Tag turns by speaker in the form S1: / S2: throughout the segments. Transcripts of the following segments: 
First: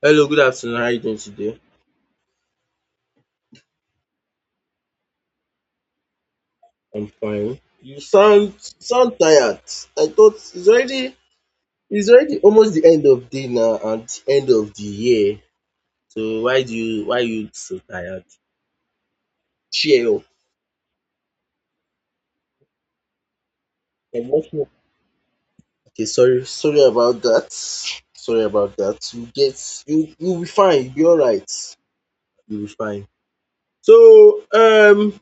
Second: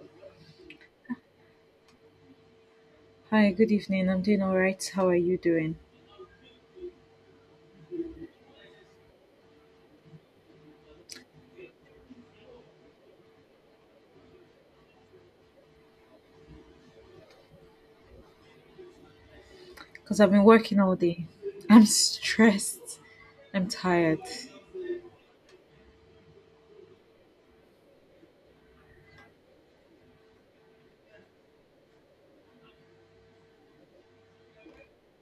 S1: Hello, good afternoon. How are you doing today?
S2: Hi, good evening. I'm doing all right. How are you doing?
S1: I'm fine. You sound tired. I thought it's already almost the end of day now and the end of the year. So why you so tired? Cheer
S2: Because
S1: up.
S2: I've been working all day. I'm stressed. I'm tired.
S1: I'm not sure. Okay, sorry about that. You'll be fine. You'll be alright. You'll be fine. So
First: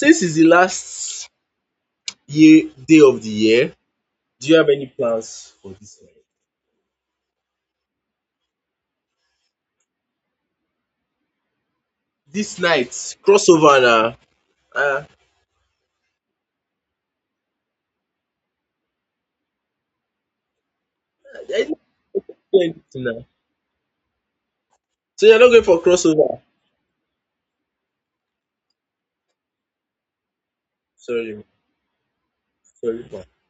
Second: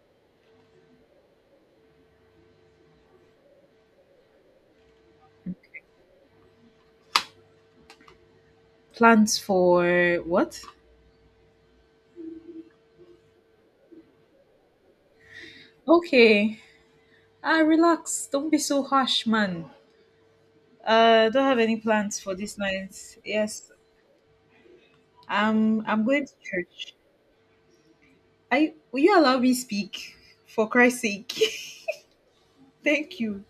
S1: since it's the last year day of the year, do you have any plans for this year?
S2: Plans for what?
S1: This night crossover now. Ah,
S2: Okay. Ah, relax. Don't be so harsh, man.
S1: I
S2: Don't have any
S1: didn't
S2: plans
S1: do
S2: for this
S1: anything na.
S2: night. Yes,
S1: So you're not going for
S2: I'm going to
S1: crossover?
S2: church. I will You allow me speak? For Christ's sake,
S1: Sorry, sorry.
S2: thank
S1: man.
S2: you.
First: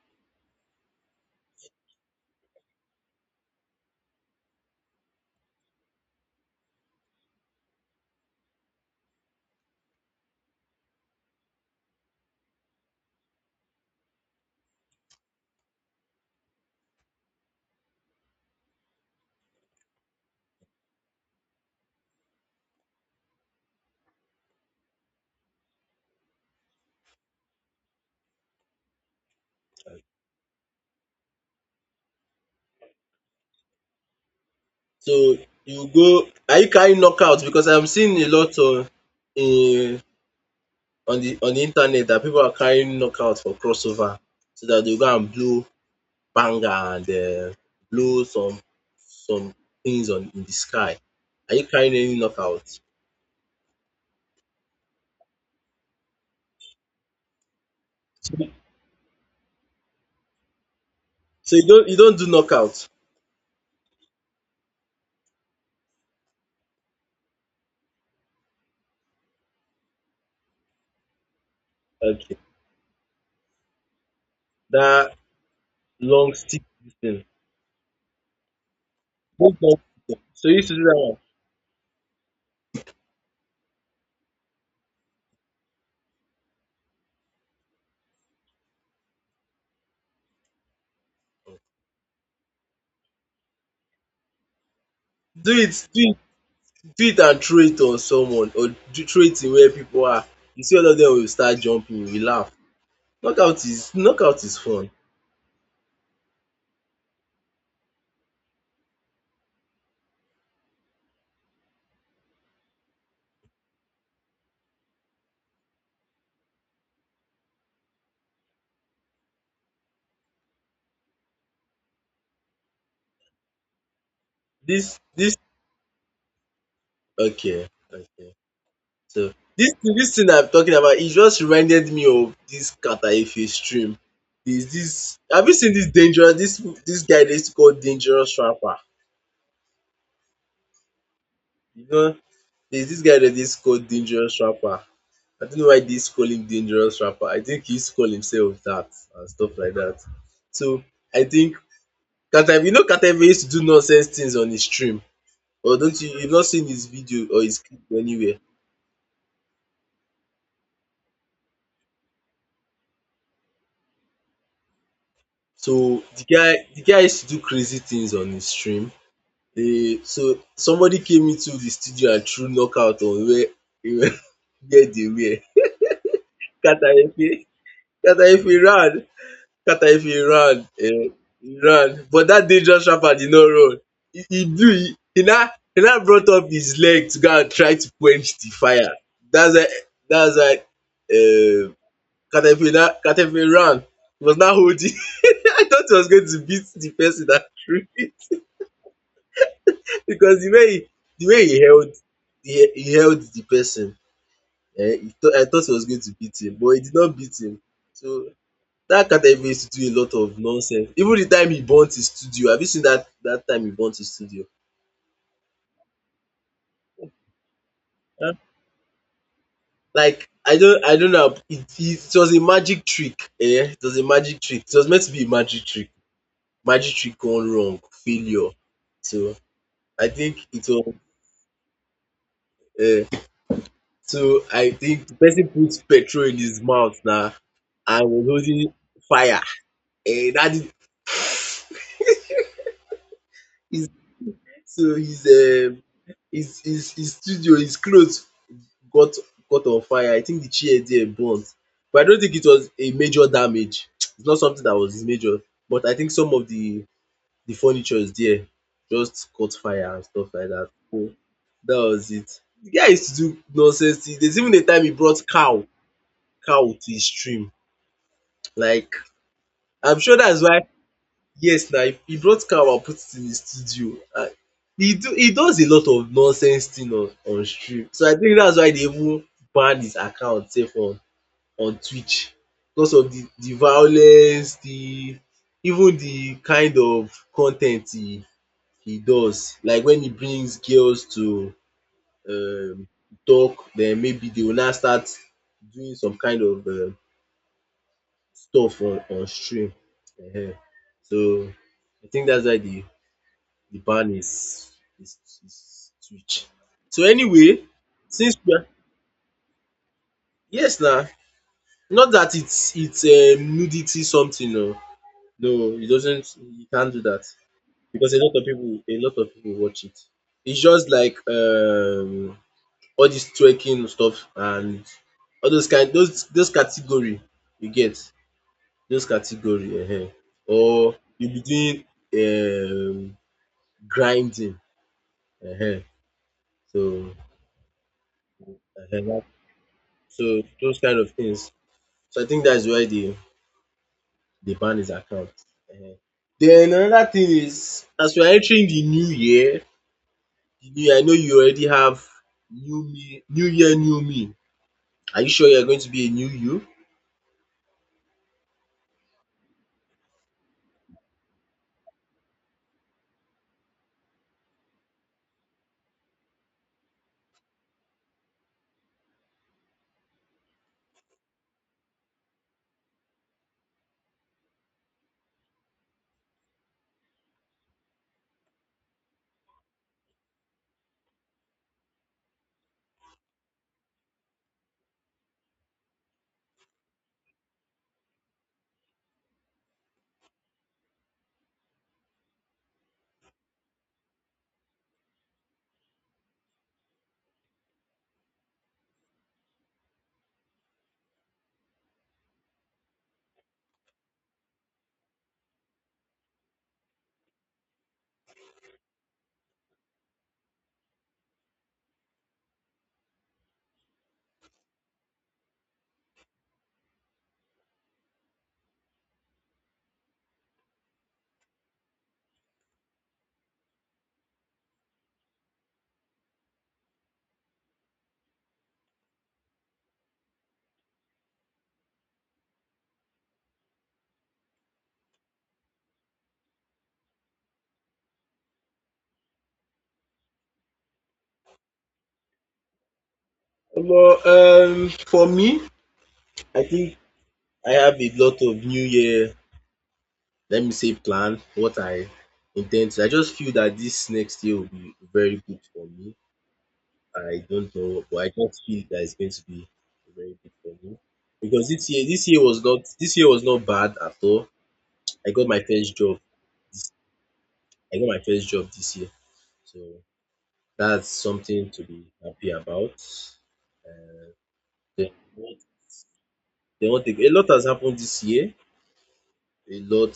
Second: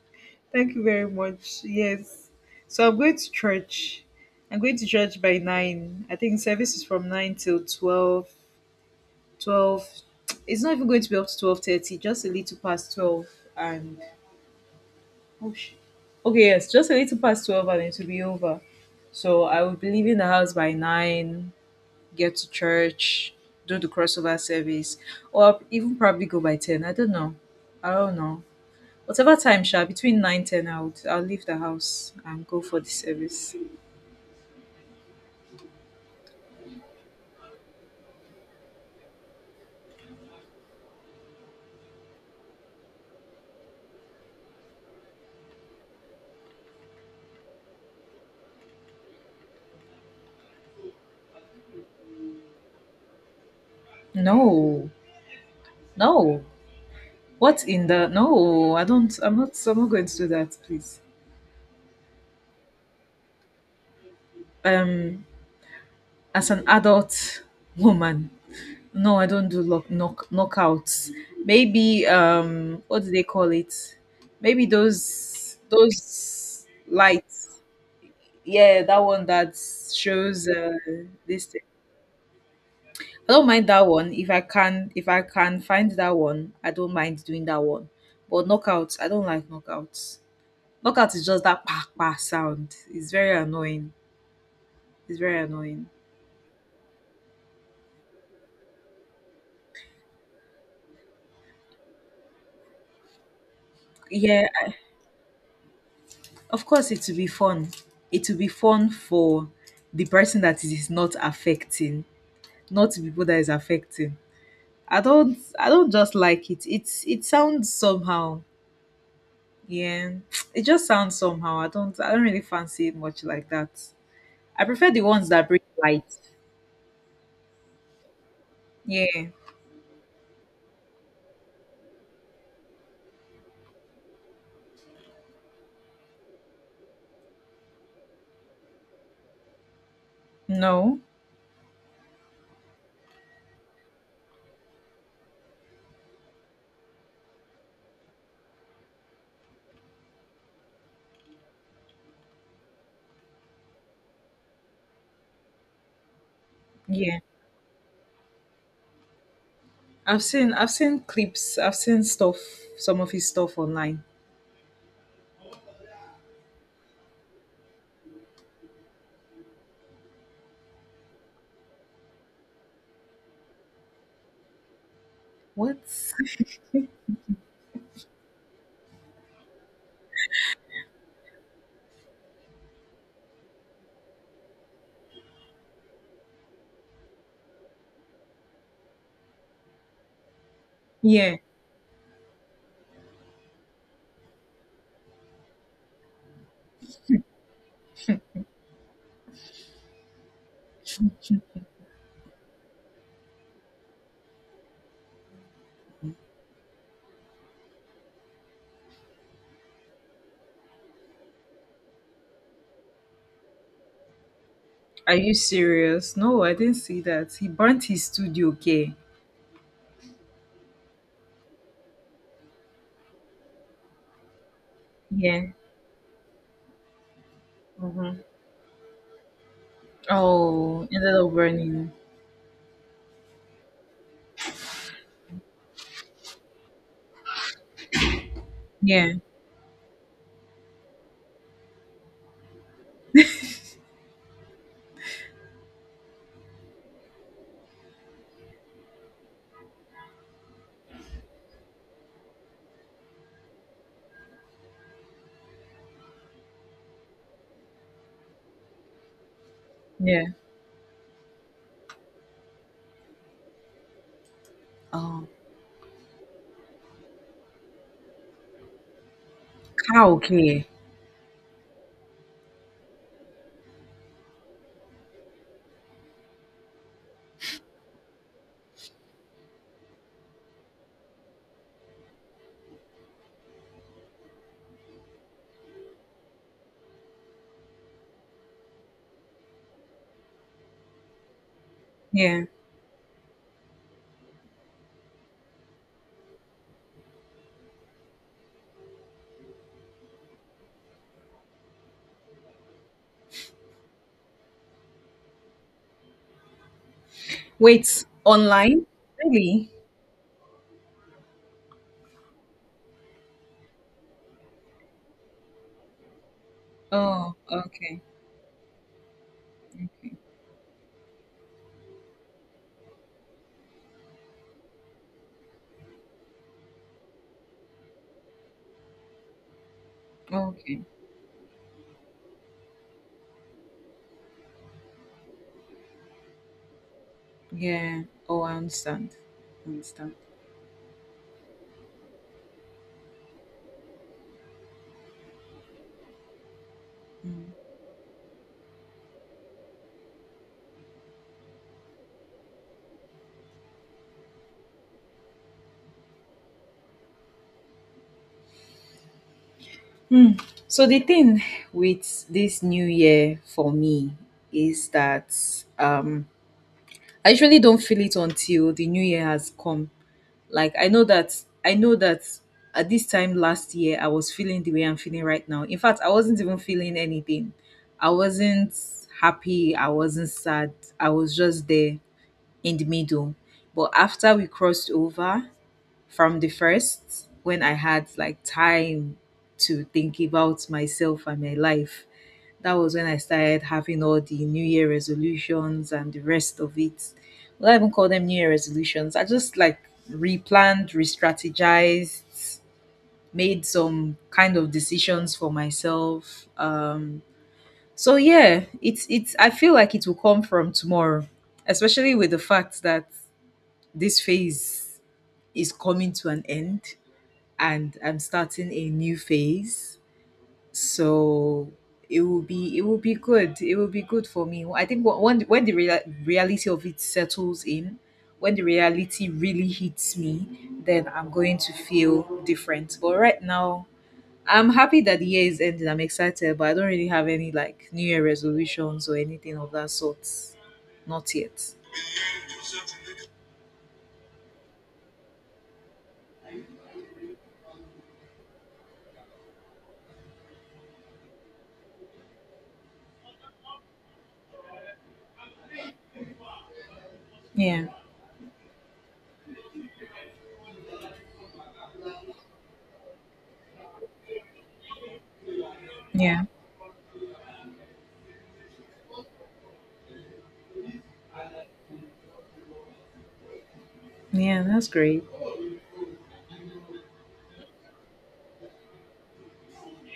S2: Thank you very much. Yes. So I'm going to church. I'm going to church by 9. I think service is from 9 till 12. 12. It's not even going to be up to 12:30, just a little past 12 and oh shit. Okay, yes, just a little past 12 and it will be over. So I will be leaving the house by 9, get to church, do the crossover service, or even probably go by 10. I don't know whatever time between 9, 10 I'll leave the house and go for the service.
S1: So you go. Are you carrying knockout? Because I'm seeing a lot in on the internet that people are carrying knockout for crossover, so that they go and blow banger and blow some things on in the sky. Are you carrying any knockout?
S2: No, no, what in the... No, I don't. I'm not going to do that, please.
S1: So you don't do knockout.
S2: um as an adult woman, no, I don't do lock, knock knockouts. Maybe
S1: Okay.
S2: what do they call it, maybe
S1: That
S2: those
S1: long stick
S2: those
S1: thing.
S2: lights. Yeah, that one
S1: Don't
S2: that
S1: talk to them.
S2: shows
S1: So you used to do that one.
S2: this. I don't mind that one. If I can find that one, I don't mind doing that one. But knockouts, I don't like knockouts. Knockout is just that pa pa sound. It's very annoying. It's very
S1: do it
S2: annoying.
S1: do it do it, and throw it on someone or do throw it in where people are. You see all of them will start jumping, we laugh. knockout is knockout
S2: Yeah,
S1: is fun.
S2: of course it will be fun. It will be fun for the person that it is not affecting, not the people that is affecting. I don't just like it. It's, it sounds somehow. Yeah. It just sounds somehow. I don't really fancy it much like that. I prefer
S1: this
S2: the ones
S1: this
S2: that bring light.
S1: Okay, okay. So
S2: Yeah.
S1: this thing I'm talking about, it just reminded me of this Kataefe stream. There's this, have you seen this dangerous, this guy they used to call dangerous rapper?
S2: No.
S1: You know, there's this guy that is called dangerous rapper. I don't know why dis call him dangerous rapper. I think he used to call himself dat and stuff like dat. So I think Carter, you know Carter Ever used to do nonsense things on his stream. Or don't you've not seen his
S2: Yeah.
S1: video or his clip anywhere?
S2: I've seen, I've seen clips. I've seen stuff, some of his stuff online.
S1: So the guy used to do crazy things on his stream. So somebody came into the studio and threw knockout on where where where they were.
S2: What?
S1: Carter Efe Carter Efe ran. Carter if he ran, he ran, but dat dangerous rapper did not run. He blew, he now, he now brought up his leg to go and try to quench the fire. that's why that's why
S2: Yeah.
S1: um Carter if he ran, he was now holding. I thought he was going to beat the person that threw it. Because the way he, held, he held the person. He thought I thought he was going to beat him, but he did not beat him. So that Carter Evans do a lot of nonsense. Even the time he burnt his studio, have you seen that? That time he burnt his studio?
S2: Are you serious? No, I didn't see that. He burnt his
S1: um
S2: studio. Okay.
S1: Like, I don't know, it was a magic trick, it was a magic trick. It was meant to be a
S2: Yeah.
S1: magic trick. Magic trick gone wrong,
S2: Mm-hmm.
S1: failure. So I think it
S2: Oh,
S1: was
S2: ended up burning.
S1: um so I think the person put petrol in his mouth now, and was holding
S2: Yeah.
S1: fire. That is So his, his studio, his cloth got caught on fire. I think the chair there burnt, but I don't think it was a major damage. It's not something that was major, but I think some of the furnitures there just caught fire and
S2: Yeah.
S1: stuff like that. So that was it. The guy used to do nonsense things. There's even a time he
S2: Oh.
S1: brought cow cow to his stream. Like, I'm
S2: Cow.
S1: sure that's why,
S2: Okay.
S1: yes, now he brought cow and put it in his studio. He does a lot of nonsense thing on stream. So I think that's why they even banned his account sef on Twitch, because of the violence, the even the kind of con ten t he does, like when he brings girls to
S2: Yeah.
S1: um talk, then maybe they will now start doing some kind of stuff on stream um. So I think that's why the ban is, is is Twitch. So anyway,
S2: Wait,
S1: since we are,
S2: online? Really?
S1: yes na, not that it's nudity something oo. No, it doesn't. You can't do that,
S2: Oh, okay.
S1: because a lot of people watch it. It's just like, all this twerking stuff and all those kind, those category you get, those category,
S2: Okay.
S1: or you be doing, grinding, uh so
S2: Yeah. Oh, I understand.
S1: uh
S2: I understand.
S1: so those kind of things. So I think that's why they ban his account. uh Then another thing
S2: Mm.
S1: is, as we are entering the new year, you, I know you already have, new year, new me. Are you sure you're going to be a new you?
S2: Mm. So the thing with this new year for me is that um I usually don't feel it until the new year has come. Like I know that at this time last year I was feeling the way I'm feeling right now. In fact, I wasn't even feeling anything. I wasn't happy, I wasn't sad. I was just there in the middle. But after we crossed over from the first, when I had like time to think about myself and my life. That was when I started having all the New Year resolutions and the rest of it. Well, I even call them New Year resolutions. I just like replanned, re strategized, made some kind of decisions for myself. So yeah, it's. I feel like it will come from tomorrow, especially with the fact that this phase is coming to an end and I'm starting a new phase. So it will be good. It will be good for me. I think when the reality of it settles in, when the reality really hits me, then I'm going to feel different. But right now, I'm happy that the year is ending. I'm excited, but I don't really have any like New Year resolutions or anything of that sort. Not yet.
S1: Well, for me, I think I have a lot of new year, let me say, plan, what I intend to. I just feel that this next year will be very good for me. I don't
S2: Yeah,
S1: know, but I just feel that it's going to be very good for me. Because this year, this year was not bad at all. I got my first job.
S2: yeah,
S1: This, I got my first job this year. So that's something to be happy about.
S2: yeah. That's
S1: Then
S2: great.
S1: what- then one thing, a lot has happened this year. A lot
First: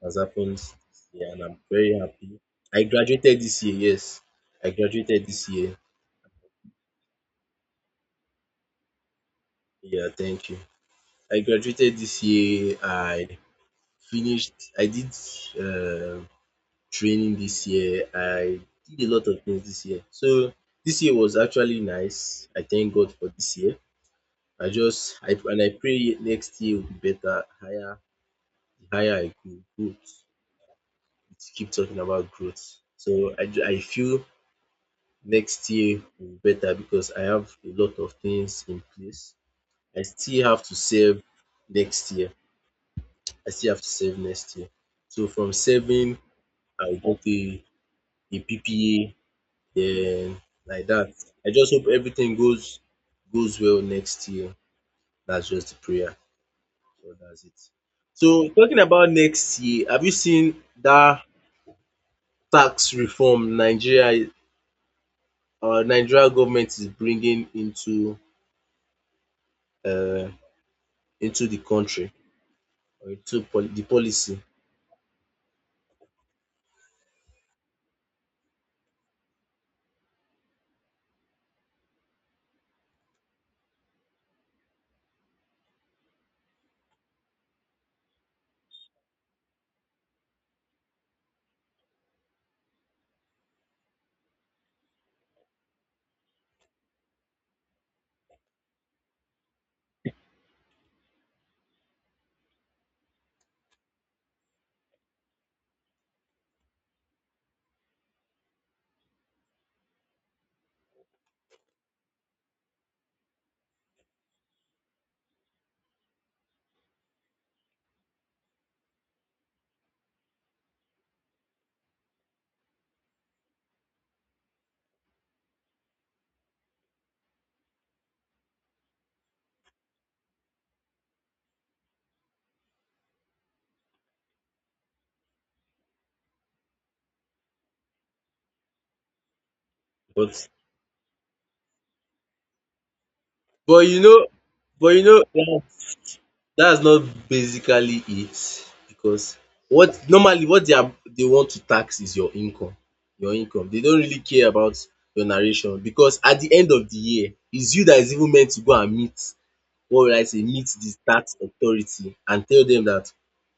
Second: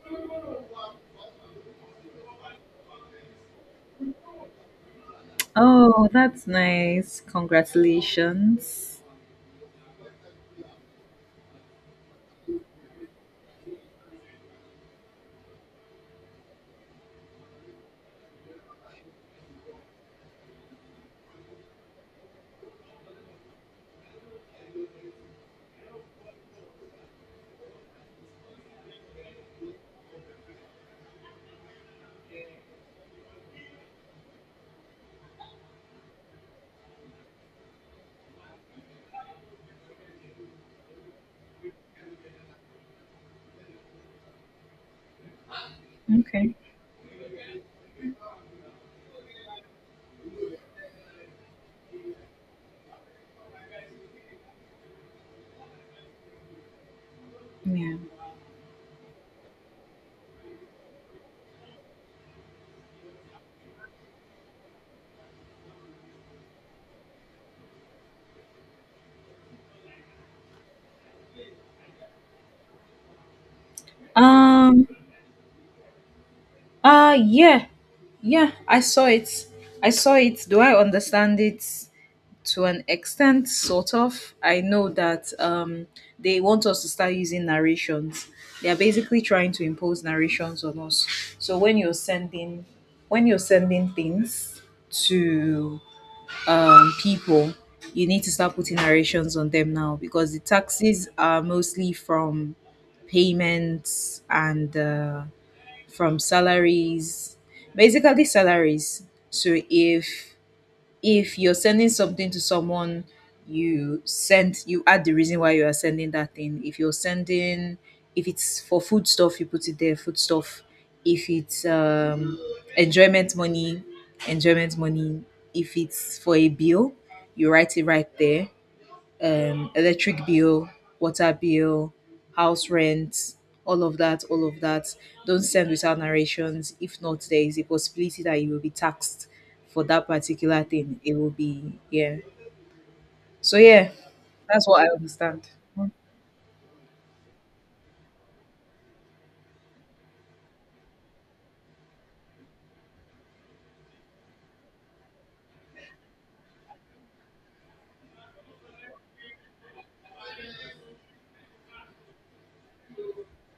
S1: has happened this year, and I'm very happy. I graduated this year, yes. I graduated this year.
S2: Oh, that's nice. Congratulations.
S1: Yeah, thank you. I graduated this year. I did uh, training this year. I did a lot of things this year. So this year was actually nice. I thank God for this year. I just, I pray next year will be better, higher, the higher I go, growth. It's Keep talking about growth. So I feel next year will be better because I have a lot of things in place. I still have to save next year. I still have to save next year. So from saving,
S2: Okay.
S1: I'll get a, PPA, then, like that. I just hope everything goes well next year. That's just the prayer. So that's it.
S2: Yeah.
S1: So talking about next year, have you seen that tax reform, Nigeria our Nigeria government is bringing into, um into the country, or into the policy?
S2: Um. Yeah. Yeah. I saw it. I saw it. Do I understand it to an extent? Sort of. I know that they want us to start using narrations. They are basically trying to impose narrations on us. So when you're sending things to people, you need to start putting narrations on them now because the taxes are mostly from payments and from salaries, basically salaries. So if you're sending something to someone, you send, you add the reason why you are sending that thing. If you're sending, if it's for food stuff, you put it there, food stuff. If it's enjoyment money, enjoyment money. If it's for a bill, you write it right there. Electric bill, water bill, house rent, all of that, all of that. Don't send without narrations. If not, there is a possibility that you will be taxed for that
S1: But,
S2: particular thing. It will be, yeah. So
S1: but
S2: yeah,
S1: you know
S2: that's what I
S1: but you know
S2: understand.
S1: dat dat's not basically it, because what they want to tax is your income, your income. They don't really care about your narration, because at the end of the year, it's you that is even meant to go and meet, what will I say meet the tax authority and tell them that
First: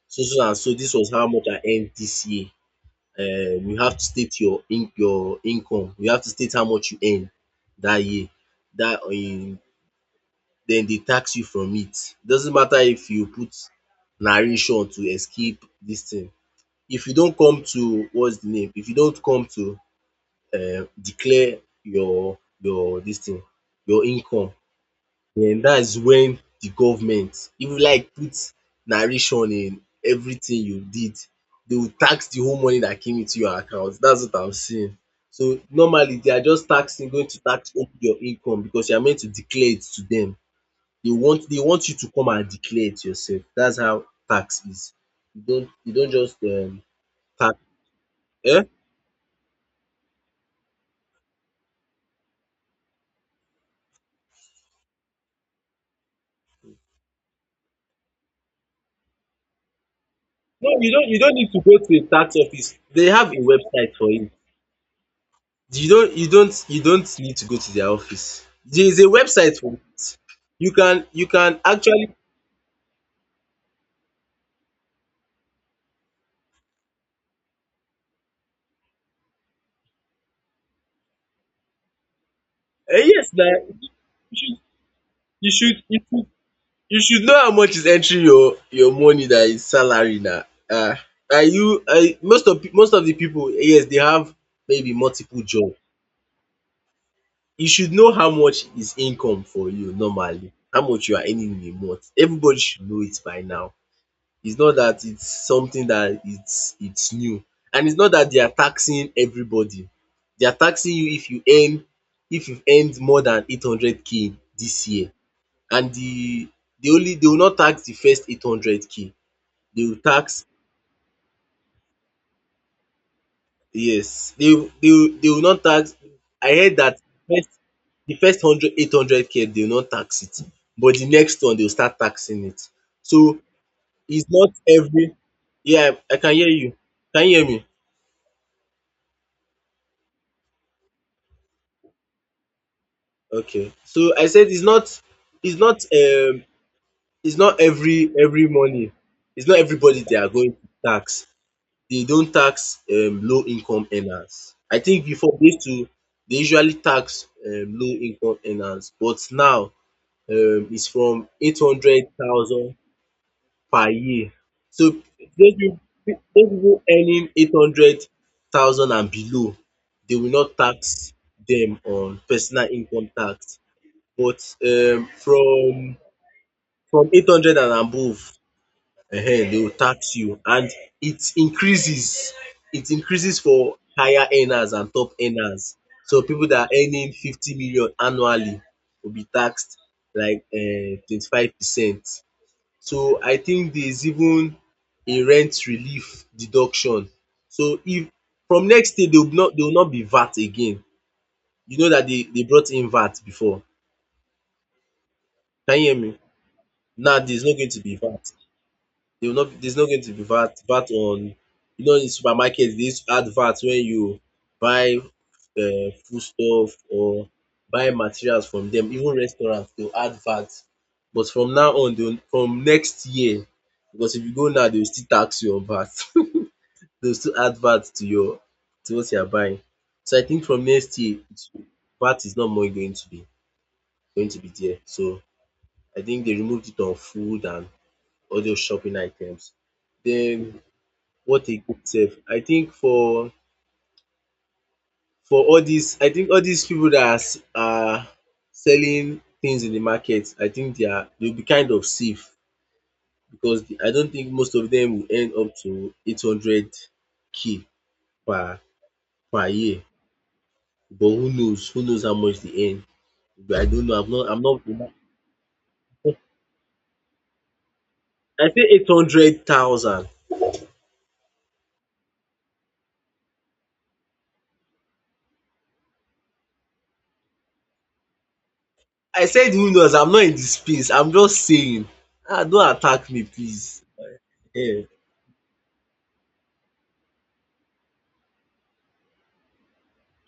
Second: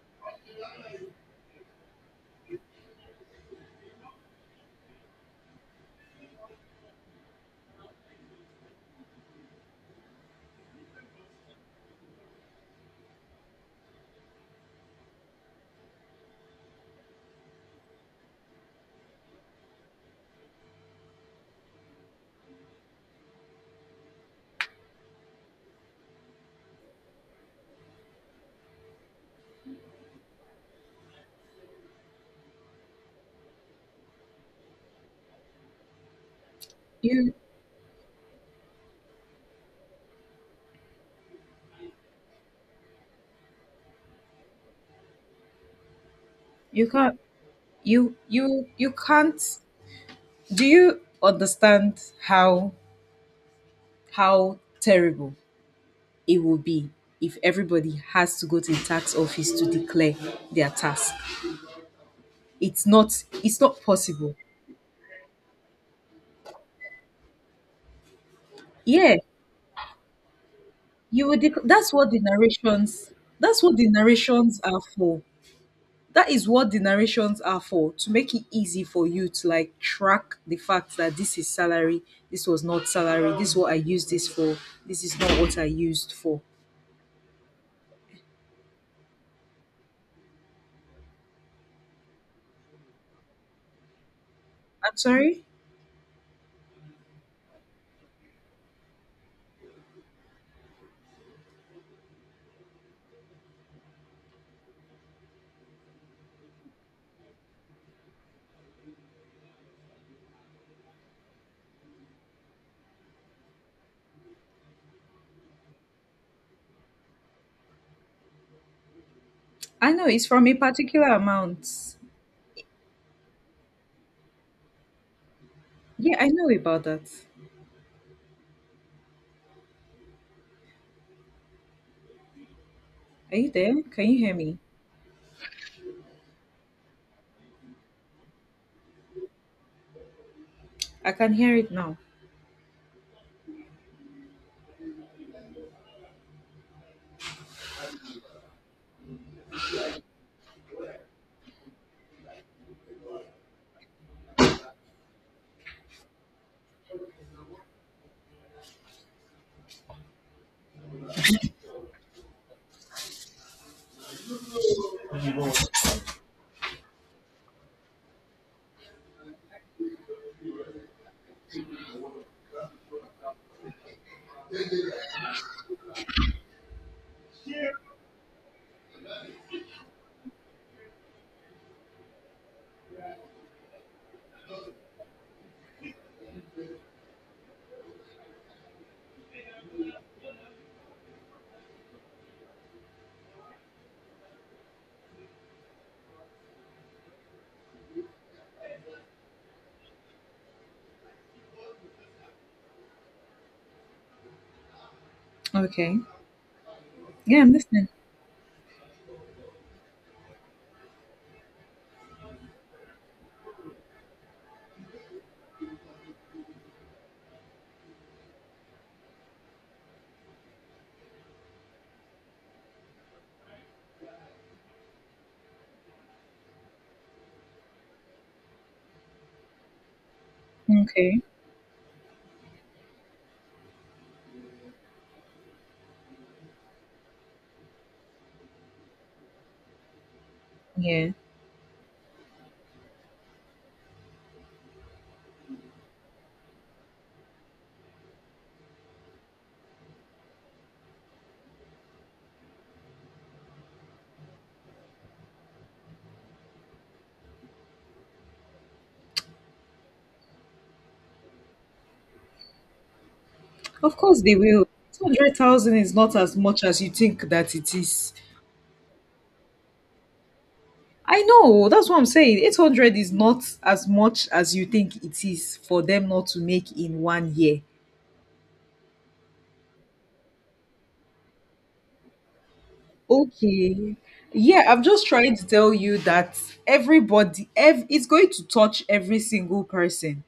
S1: so so and so, this was how much I earned this year. You have to state your income, you have to state how much you earn dat year. Dat Dem dey tax you from it. Doesn't matter if you put narration to escape dis thing. If you don come to what's the name, If you don come to declare your dis thing, your income. That's when the government even like put narration in everything you did. They will tax the whole money that came into your account. That's what I'm seeing. So normally they are just taxing going
S2: You
S1: to tax only your income, because you are meant to declare it to them. They want you to come and declare it yourself. That's how tax is. You don't just
S2: you can't.
S1: tax. Eh?
S2: You can't. Do you understand how terrible it will be if everybody has to go to the tax office to declare
S1: No,
S2: their
S1: you don't
S2: tax?
S1: you don't need to go to a tax office. They have a
S2: It's not
S1: website for it.
S2: possible.
S1: You don't need to go to their office. There is a
S2: Yeah,
S1: website for it. You can
S2: you
S1: you
S2: would
S1: can
S2: that's
S1: actually,
S2: what the narrations, that's what the narrations are for that is what the narrations are for, to make it easy for you to like track the fact that this is salary, this was not
S1: yes
S2: salary,
S1: na,
S2: this is what I used this
S1: you should
S2: for, this is not
S1: you
S2: what I
S1: should you
S2: used
S1: should
S2: for.
S1: you should know how much is entering your money, that is salary na. Ah, Are you I most of the pipu, yes, they have maybe
S2: I'm
S1: multiple
S2: sorry.
S1: job. You should know how much is income for you normally, how much you are earning in a month. Everybody should know it by now. It's not that it's something that it's new, and it's not that they are taxing everybody. They are taxing you if you've earned more than 800K this year, and they only, they will not tax the first 800K. They
S2: I
S1: will
S2: know it's
S1: tax
S2: from a particular amount.
S1: Yes, they will not tax.
S2: Yeah, I know
S1: I heard
S2: about
S1: that
S2: that.
S1: first the first hundred 800K they will not tax it, but the next one they will start taxing it. So
S2: Are you there? Can you
S1: it's
S2: hear
S1: not
S2: me?
S1: every. Yeah, I can hear you. Can you hear me?
S2: I can hear it now.
S1: Okay. So I said it's not, it's not um it's not every money. It's not everybody they are going to tax. They don't tax low income earners. I think before they used to, they usually tax low income earners, but now it's from 800,000 per year. So those people those people earning 800,000 and below, they will not tax them on personal income tax. But from 800 and above, they will tax you, and it increases it increases for higher earners and top earners. So people that are earning 50 million annually will be taxed like 25%. So I think there is even a rent relief deduction. So if from next year they will not be VAT again. You know that they brought in VAT before. Can you hear
S2: Okay.
S1: me? Now there
S2: Yeah,
S1: is
S2: I'm
S1: not going to
S2: listening.
S1: be VAT. They will not There's not going to be VAT on, in supermarket they used to add VAT when you buy foodstuff or buy materials from dem. Even restaurant they will add VAT. But from now on they will, from next year, because if you go now they will still tax you on VAT. They will still add VAT to your to what you are buying. So I think from next year
S2: Okay.
S1: it's- VAT is no more going to be there. So I think they removed it on food and all those shopping items. Den
S2: Yeah.
S1: what a group sef. I think for all dis, I think all dis pipu dat are are selling things in the market. I think they will be kind of safe because the, I don't think most of dem will earn up to 800K per year, but who knows, who knows how much dey earn. But I don't know,
S2: Of
S1: I'm
S2: course they
S1: not
S2: will.
S1: I'm not
S2: 200,000 is not as much as you think that it is.
S1: I say 800,000.
S2: I know, that's what I'm saying. 800 is not as much as you think it is for them not to make in one year.
S1: I said who knows, I'm not in the space, I'm just saying. Ah, don't attack me please.
S2: Okay. Yeah, I'm
S1: um
S2: just trying to tell you that everybody, it's going to touch every single person.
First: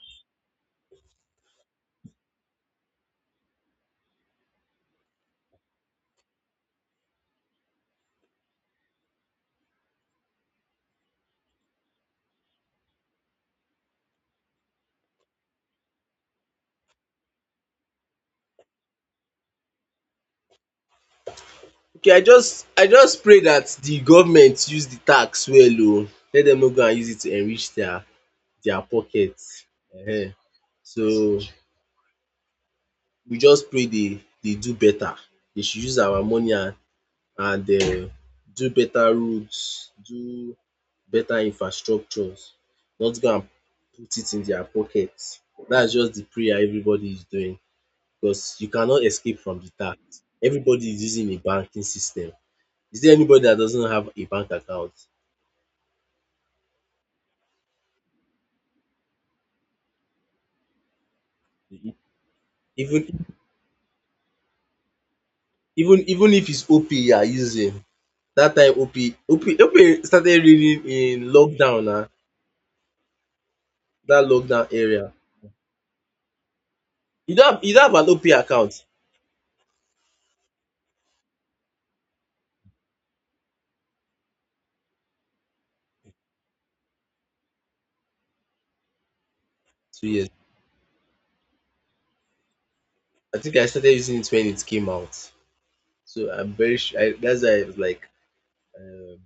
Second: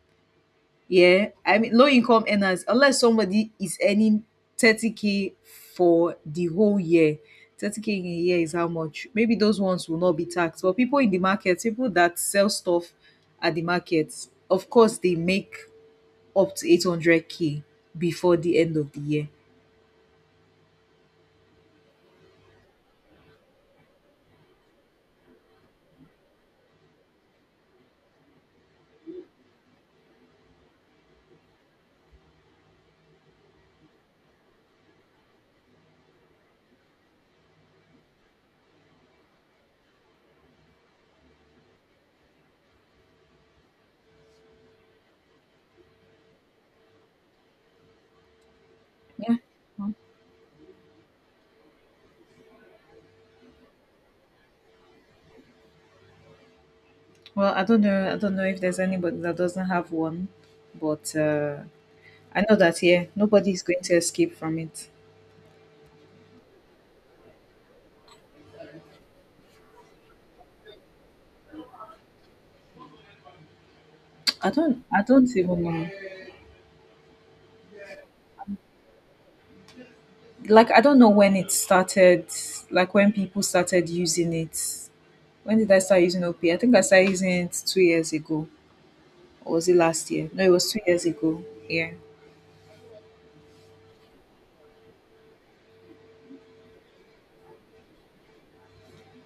S2: Yeah, I mean low income earners, unless somebody is earning 30K for the whole year, 30K in a year is how much? Maybe those ones will not be taxed. But people in the market, people that sell stuff at the market, of course they make up to 800K before the end of the year.
S1: Okay, I just pray dat di government use di tax well oh, make dem no go and use it to enrich dia pocket, um so we just pray dey do beta, dey should use our money and and um do beta roads, do beta infrastructures, not go and put it in dia pocket. Dats just di prayer everybody is doing, because you cannot
S2: Yeah.
S1: escape from di tax. Everybody is using a banking system. Is there anybody that doesn't have a bank account?
S2: Well, I don't know. I don't know if there's anybody that doesn't have one, but
S1: Mhm.
S2: I know that
S1: Even
S2: yeah, nobody's going to escape from it.
S1: Even if it's OP you are using, that time OP started reading in lockdown na, that
S2: I
S1: lockdown
S2: don't. I
S1: area.
S2: don't even know.
S1: You don't have an OP account?
S2: Like, I don't know when it started, like when people started using it. When did I start using OPay? I think I started using it 2 years ago. Or was it
S1: Two
S2: last year?
S1: years.
S2: No, it was 2 years ago. Yeah.
S1: I think I started using it when it came out. So I'm very sure, I that's why I was like, um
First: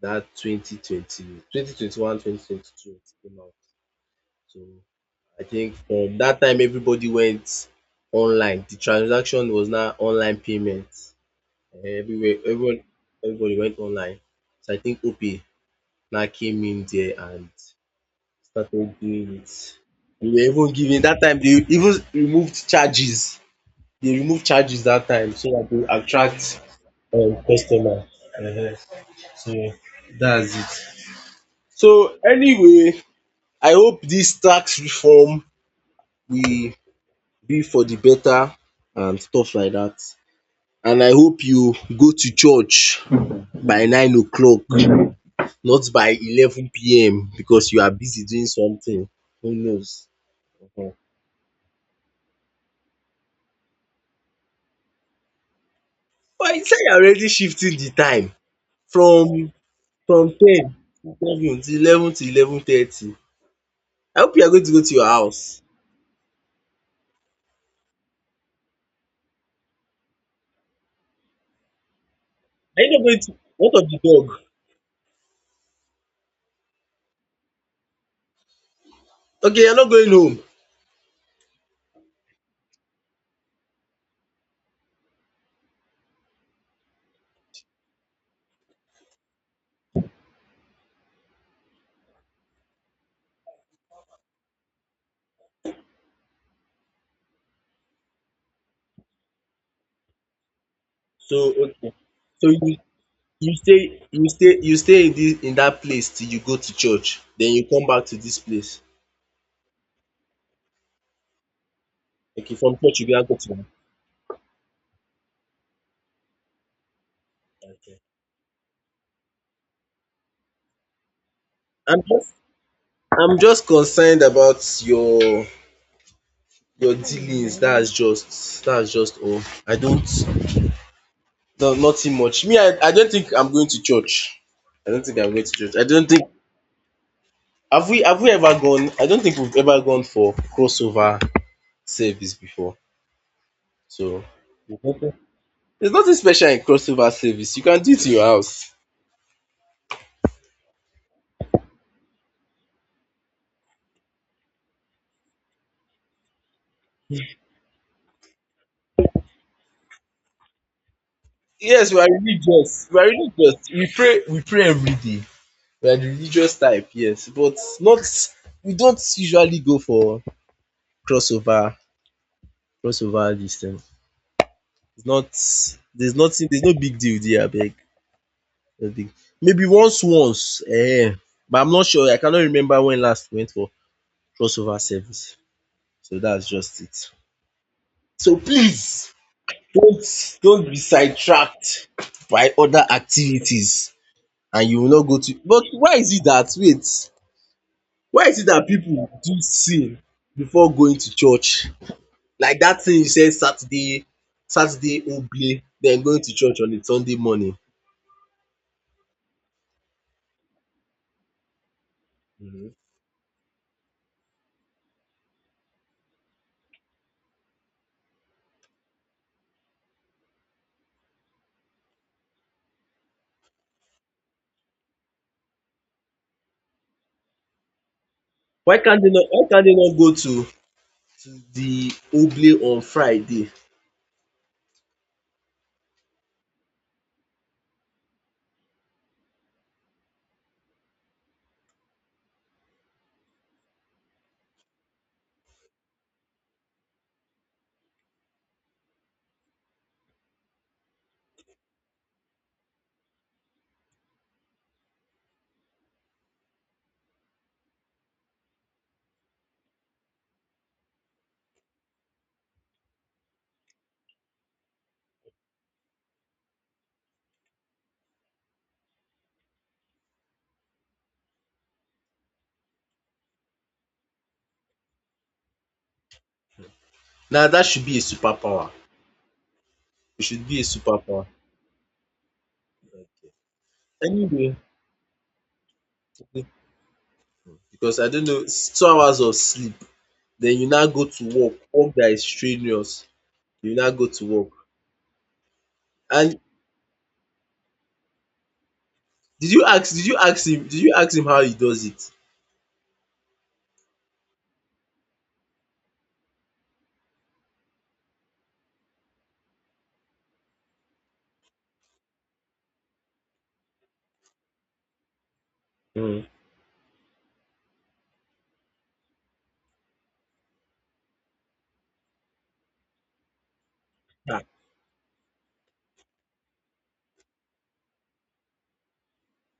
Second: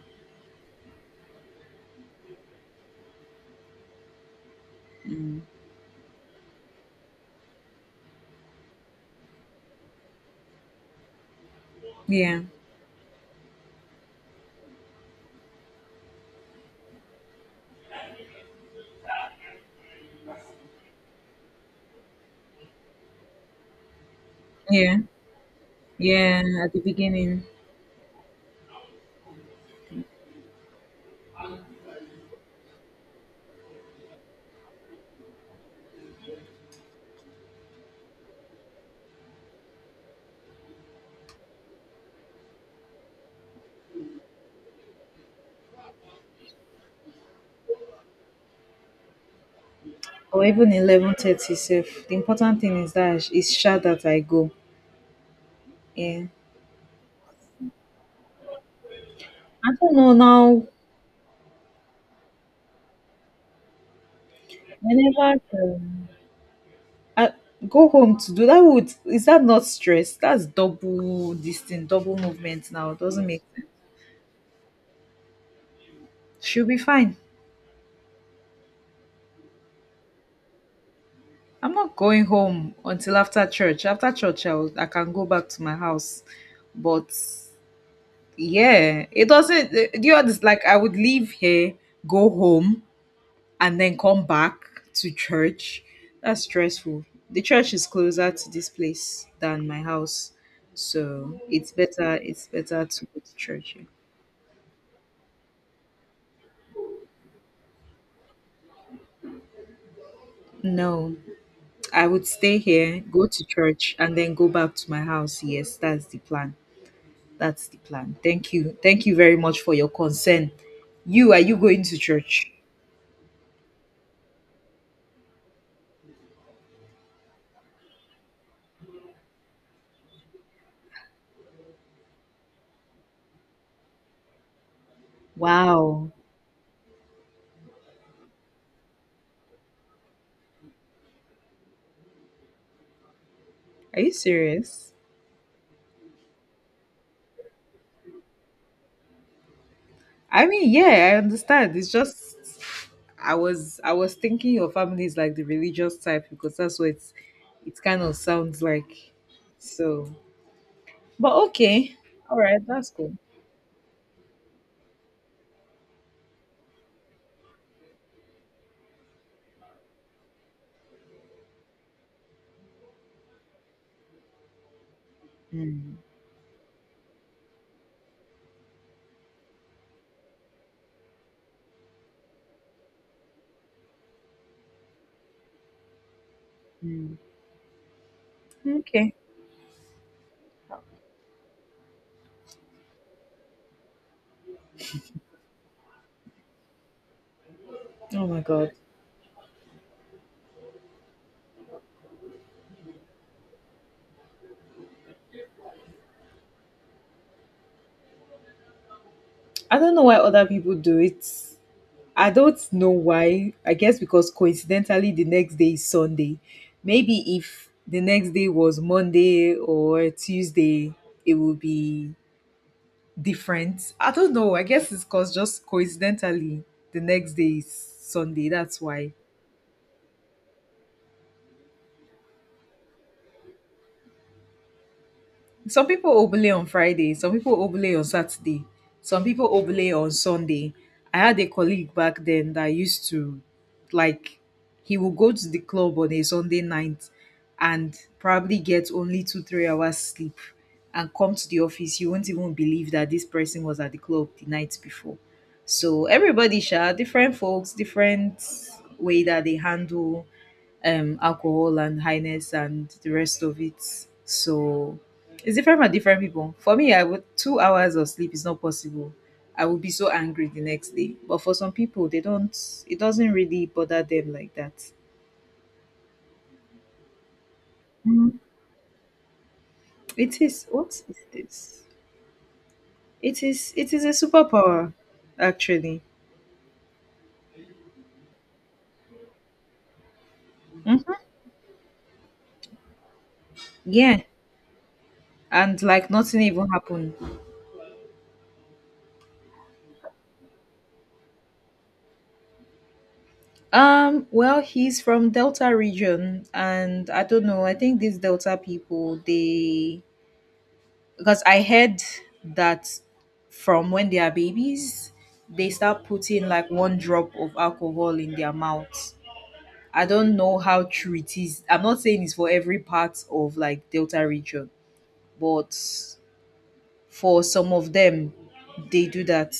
S1: that 2020, 2021, 2022 it came out. So I think from that time everybody went online. The transaction was now online payment. Everywhere,
S2: Yeah.
S1: everyone, everybody went online. So I think OP now came in there and started doing it. They were even giving that time. They even removed charges. They removed charges
S2: Yeah.
S1: that time so that they
S2: Yeah.
S1: attract
S2: At the beginning.
S1: customer. Uh-huh. So that's it. So anyway, I hope this tax reform will be for the better and stuff like that. And I hope you go to church by 9 o'clock, not by 11 p.m. because you are busy doing something, who knows?
S2: Or even
S1: um
S2: 11:30 safe. The important thing is that it's sure that I go. Yeah.
S1: But you say you are already shifting the time from
S2: I don't know now.
S1: 10 to 7 to 11 to 11:30. I hope you are going to go to your
S2: Whenever
S1: house.
S2: I go home to do that, would, is that not stress? That's double this thing, double movement
S1: Are you
S2: now.
S1: not going
S2: Doesn't
S1: to,
S2: make
S1: what of the dog?
S2: sense. She'll be fine.
S1: Okay, you are not going home.
S2: I'm not going home until after church. After church, I can go back to my house. But yeah, it doesn't. Do you understand? Like, I would leave here, go home, and then come back to church. That's stressful. The church is closer to this place than my house,
S1: So
S2: so it's
S1: okay,
S2: better. It's
S1: so you
S2: better to go to
S1: you
S2: church. Yeah.
S1: stay you stay you stay in this in that place till you go to church, then you come back to this place.
S2: No, I would
S1: Okay,
S2: stay
S1: from church
S2: here,
S1: you go now
S2: go
S1: go
S2: to
S1: to your
S2: church, and then go back to my house. Yes, that's the plan. That's the
S1: house.
S2: plan. Thank you. Thank you very much for your concern. You, are you going to
S1: I'm just
S2: church?
S1: I'm just concerned about your dealings. That's just all. I don't, no, nothing much. Me, I don't think I'm going to church. I don't think I'm going to church. I don't
S2: Wow.
S1: think have we ever gone I don't think we've ever gone for crossover service before.
S2: Are you
S1: So there's
S2: serious?
S1: nothing there's nothing special in crossover service. You can do it in your house.
S2: I mean, yeah, I understand. It's just I was thinking your family is like the religious type because that's what it's, it kind of sounds like. So but
S1: Yes,
S2: okay.
S1: we are
S2: Alright,
S1: religious.
S2: that's
S1: We are
S2: cool.
S1: religious. We pray every day. We are the religious type, yes. But not, we don't usually go for crossover crossover this thing. It's not, there's nothing, there's no big deal there abeg, no big, maybe once, but I'm not sure, I cannot remember when last we went for crossover service, so that's just it. So
S2: Okay.
S1: please don't don't be sidetracked by other activities, and you will not go to, but why is it dat, wait, why
S2: Oh
S1: is
S2: my
S1: it dat
S2: god.
S1: pipu do sin before going to church, like dat thing you said Saturday, Ogbe, then going to church on a Sunday morning.
S2: I don't know why other people do it. I don't know why. I guess because coincidentally the next day is Sunday. Maybe if the next day was Monday or Tuesday, it would be different. I don't know. I guess it's because just coincidentally the next day is Sunday. That's why.
S1: Why can't they not go to the Oble on Friday?
S2: Some people obele on Friday, some people obele on Saturday, some people obele on Sunday. I had a colleague back then that used to like he would go to the club on a Sunday night and probably get only two, 3 hours sleep and come to the office. You won't even believe that this person was at the club the night before. So everybody sha different folks, different way that they handle alcohol and highness and the rest of it. So it's different for different people. For me, I would, 2 hours of sleep is not possible. I would be so angry the next day. But for some people, they don't. It doesn't really bother them like that.
S1: Now that should be a
S2: Mm,
S1: superpower. It
S2: it
S1: should be a
S2: is, what is
S1: superpower.
S2: this? It is a
S1: Anyway,
S2: superpower, actually.
S1: because I don't know, it's 2 hours of sleep. Then you now go
S2: Hmm.
S1: to work, work that is strenuous. You now go
S2: Yeah,
S1: to work.
S2: and like
S1: And
S2: nothing even happened.
S1: did you ask him did you ask him how he does it?
S2: Well, he's from Delta region, and I don't know. I think these Delta people, they because I heard that from when they are babies, they start
S1: Mm.
S2: putting like one drop of alcohol in their mouth. I don't know how true it is. I'm not saying it's for every part of like Delta
S1: Ah.
S2: region, but for some of them, they do that.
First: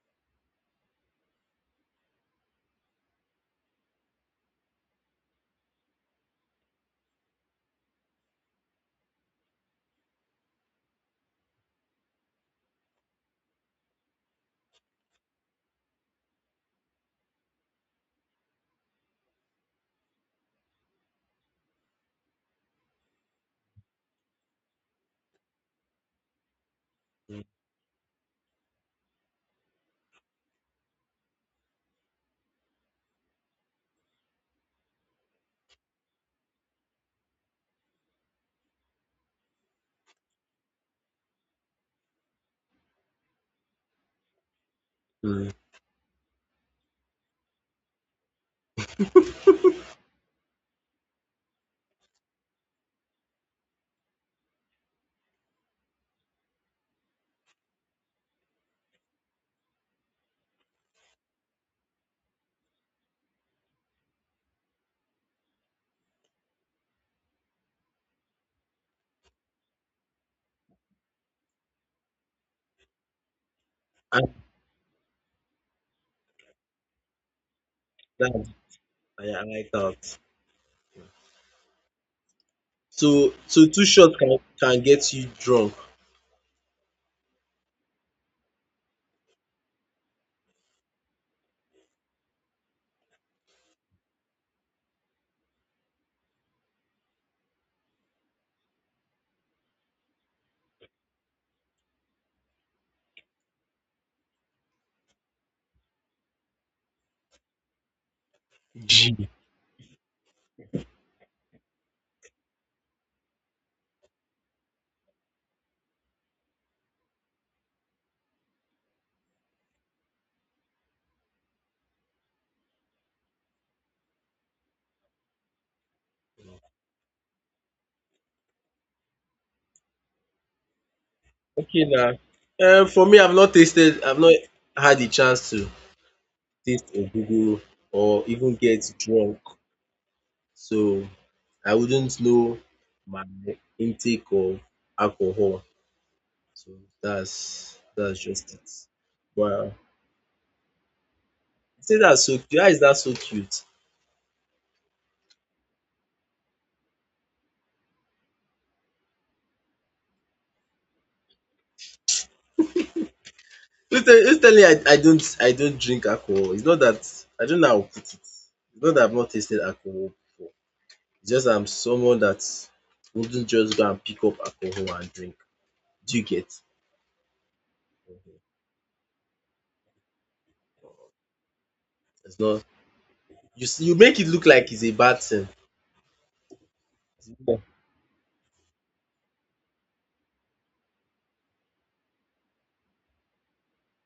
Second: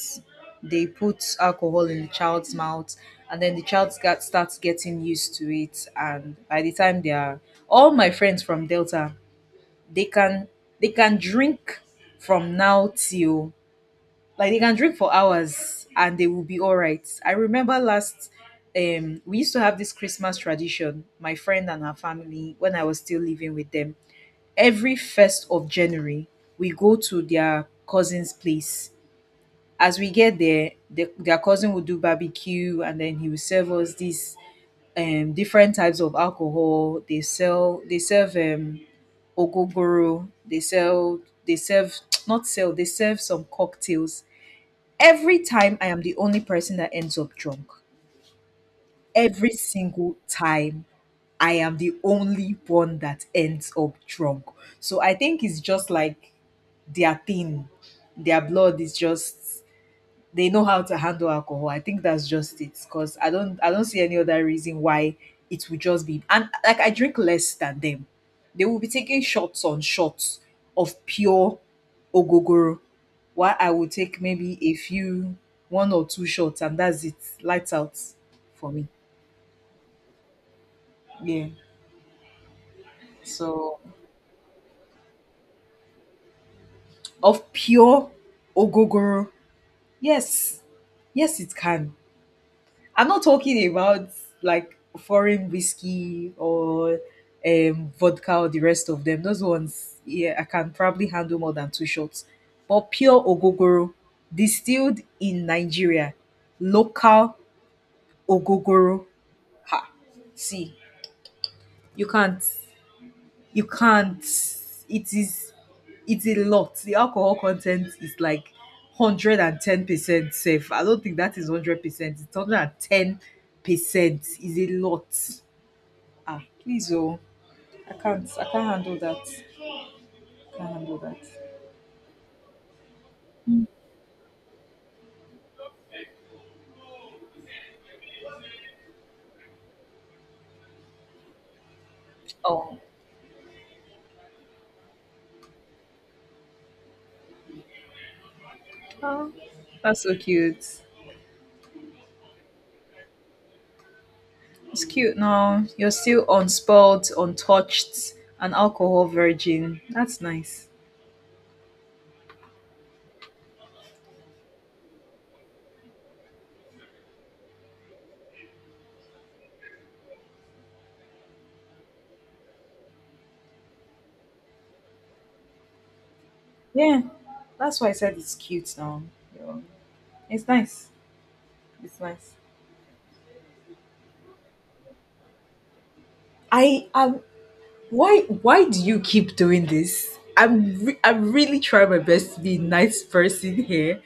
S2: They put alcohol in the child's mouth, and then the child starts getting used to it. And by the time they are, all my friends from Delta they can they can drink from now till like they can drink for hours and they will be all right. I remember last we used to have this Christmas tradition, my friend and her family when I was still living with them. Every first of January, we go to their cousin's place. As we get there, their cousin will do barbecue and then he will serve us these different types of alcohol. They serve ogogoro, they sell they serve, not sell, they serve some cocktails. Every
S1: Mm.
S2: time I am the only person that ends up drunk. Every single time I am the only one that ends up drunk. So I think it's just like their thing. Their blood is just, they know how to handle alcohol. I think that's just it. Cause I don't see any other reason why it would just be, and like I drink less than them. They will be taking shots on shots of pure ogogoro. While I will take
S1: And
S2: maybe a few one or two shots and that's it. Lights out
S1: that
S2: for me.
S1: I like out.
S2: Yeah.
S1: So
S2: So
S1: two shots can get you drunk.
S2: of pure ogogoro. Yes. Yes it can. I'm not talking about like foreign whiskey or vodka or the rest of them. Those ones, yeah, I can probably handle more than two shots. But pure ogogoro, distilled in Nigeria, local ogogoro.
S1: Gee.
S2: See, you can't, you can't. It is, it's a lot. The alcohol content is like 110% safe. I don't think that is 100%. It's 110%. Is a lot. Ah, please, oh, I can't handle that. I can't handle that.
S1: Okay now, for me, I've not had the chance to taste ogogoro or even get drunk, so I wouldn't know
S2: Oh.
S1: my intake of alcohol. So that's just it.
S2: Oh,
S1: Wow.
S2: that's so cute.
S1: See, that's so cute. How is that so cute?
S2: It's cute now. You're still unspoiled, untouched, an alcohol virgin. That's nice.
S1: Who's telling you, tell me I don't drink alcohol? It's not that I don't know how to put it. It's not that I've not tasted alcohol before. It's just, I'm someone that wouldn't just go and pick up alcohol and drink. Do you get?
S2: Yeah, that's why I said it's cute now. you know. It's nice. It's nice.
S1: It's not, you see, you make it look like it's a bad thing.
S2: I have.
S1: Yeah.
S2: Why do you keep doing this? I'm really trying my best to be a nice person here,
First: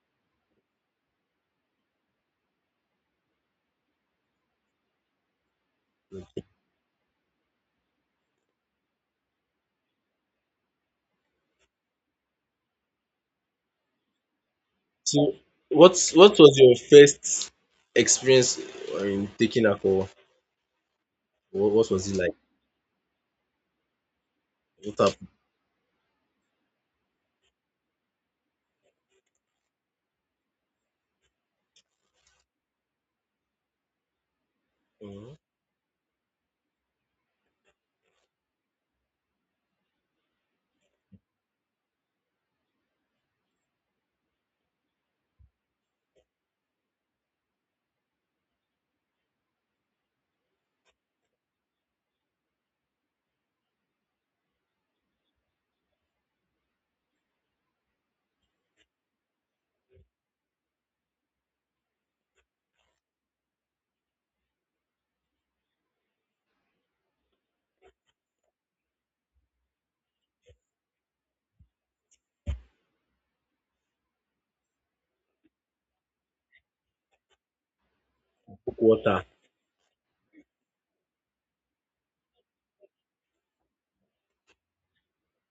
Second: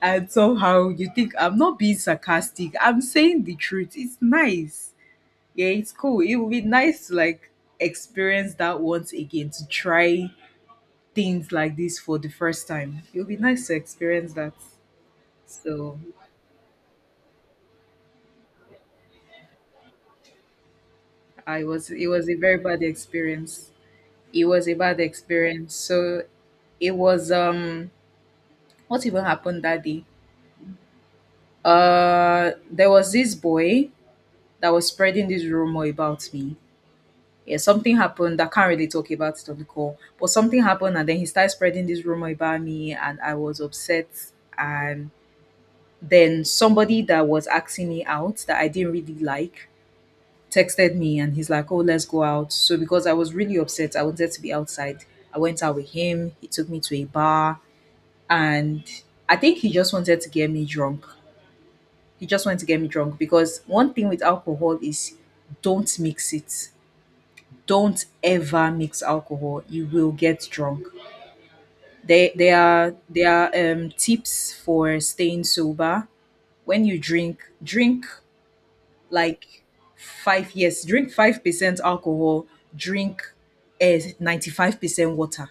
S2: and somehow you think I'm not being sarcastic. I'm saying the truth. It's nice. Yeah, it's cool. It would be nice to like experience that once again, to try things like this for the first time. It would be nice to experience that.
S1: So
S2: So
S1: what was your first experience, in taking alcohol?
S2: I was
S1: What
S2: it
S1: was it
S2: was a
S1: like?
S2: very bad experience. It was a
S1: What
S2: bad
S1: happened?
S2: experience. So it was, what even happened that day? There was this boy that was spreading
S1: Mhm.
S2: this rumor about me. Yeah, something happened. I can't really talk about it on the call, but something happened, and then he started spreading this rumor about me, and I was upset. And then somebody that was asking me out that I didn't really like texted me, and he's like, "Oh, let's go out." So because I was really upset, I wanted to be outside. I went out with him. He took me to a bar, and I think he just wanted to get me drunk. He just wanted to get me drunk because one thing with alcohol is, don't mix it. Don't ever mix alcohol. You will get drunk. There are tips for staying sober. When you drink, drink
S1: Coke Water.
S2: like five, yes, drink 5% alcohol. Drink 95% water.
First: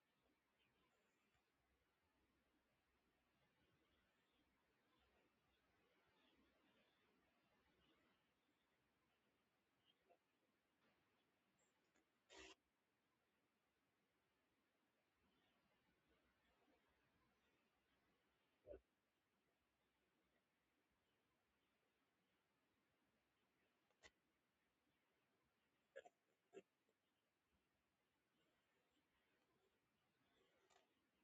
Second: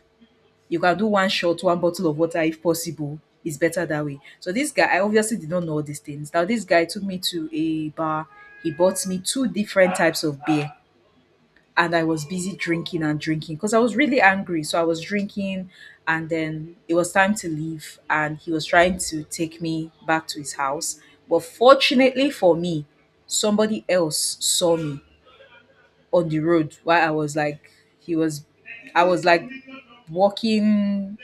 S2: You can do one shot, one bottle of water if possible. It's better that way. So this guy, I obviously did not know all these things. Now this guy took me to a bar. He bought me two different types of beer, and I was busy drinking and drinking because I was really angry. So I was drinking, and then it was time to leave, and he was trying to take me back to his house. But fortunately for me, somebody else saw me on the road while I was like, he was, I was like walking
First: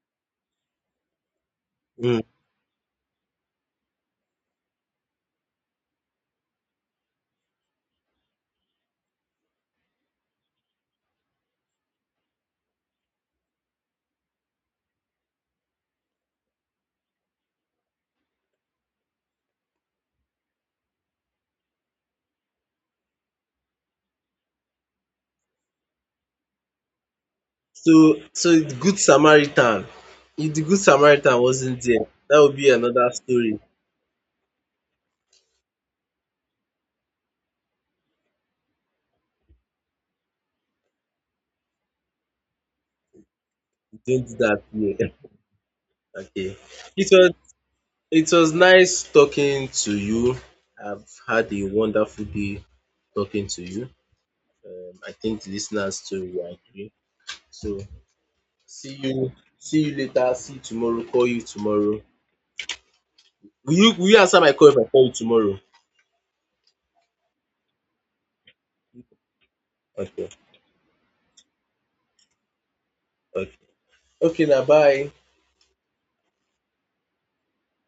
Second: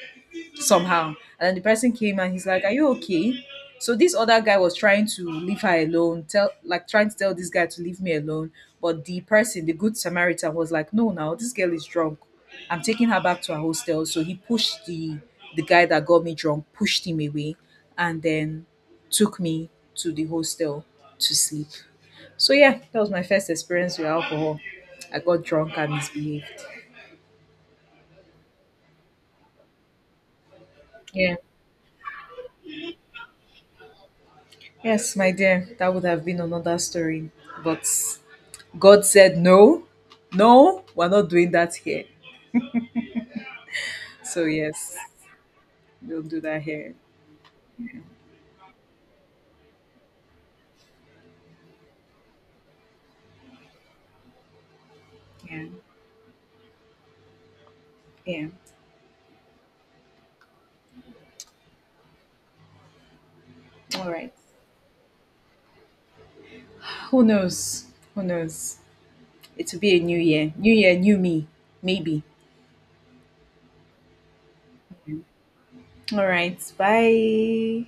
S2: somehow. And then the person came
S1: Mm.
S2: and he's like, "Are you okay?" So this other guy was trying to leave her alone, tell like trying to tell this guy to leave me alone. But the person, the good Samaritan, was like, "No, now this girl is drunk. I'm taking her back to her hostel." So he pushed the guy that got me drunk, pushed him away, and then took me to the hostel to sleep. So yeah, that was my first experience with alcohol. I got drunk and misbehaved.
S1: So the good Samaritan. If the good
S2: Yeah.
S1: Samaritan wasn't there, that would be another story.
S2: Yes, my dear, that would have been another story. But God said, no, no, we're not doing that here.
S1: Don't do
S2: So,
S1: that
S2: yes,
S1: here.
S2: we'll do
S1: Okay.
S2: that here.
S1: It was it was nice talking to you. I've had a wonderful day talking to you. I think the
S2: Yeah,
S1: listeners too will agree. So
S2: yeah.
S1: see you see you later. See you tomorrow. Call you tomorrow. Will
S2: All
S1: you
S2: right.
S1: answer my call if I call you tomorrow?
S2: Who knows? Who knows? It will be a new
S1: Okay.
S2: year. New year, new me. Maybe.
S1: Okay. Okay now, bye.
S2: All right. Bye.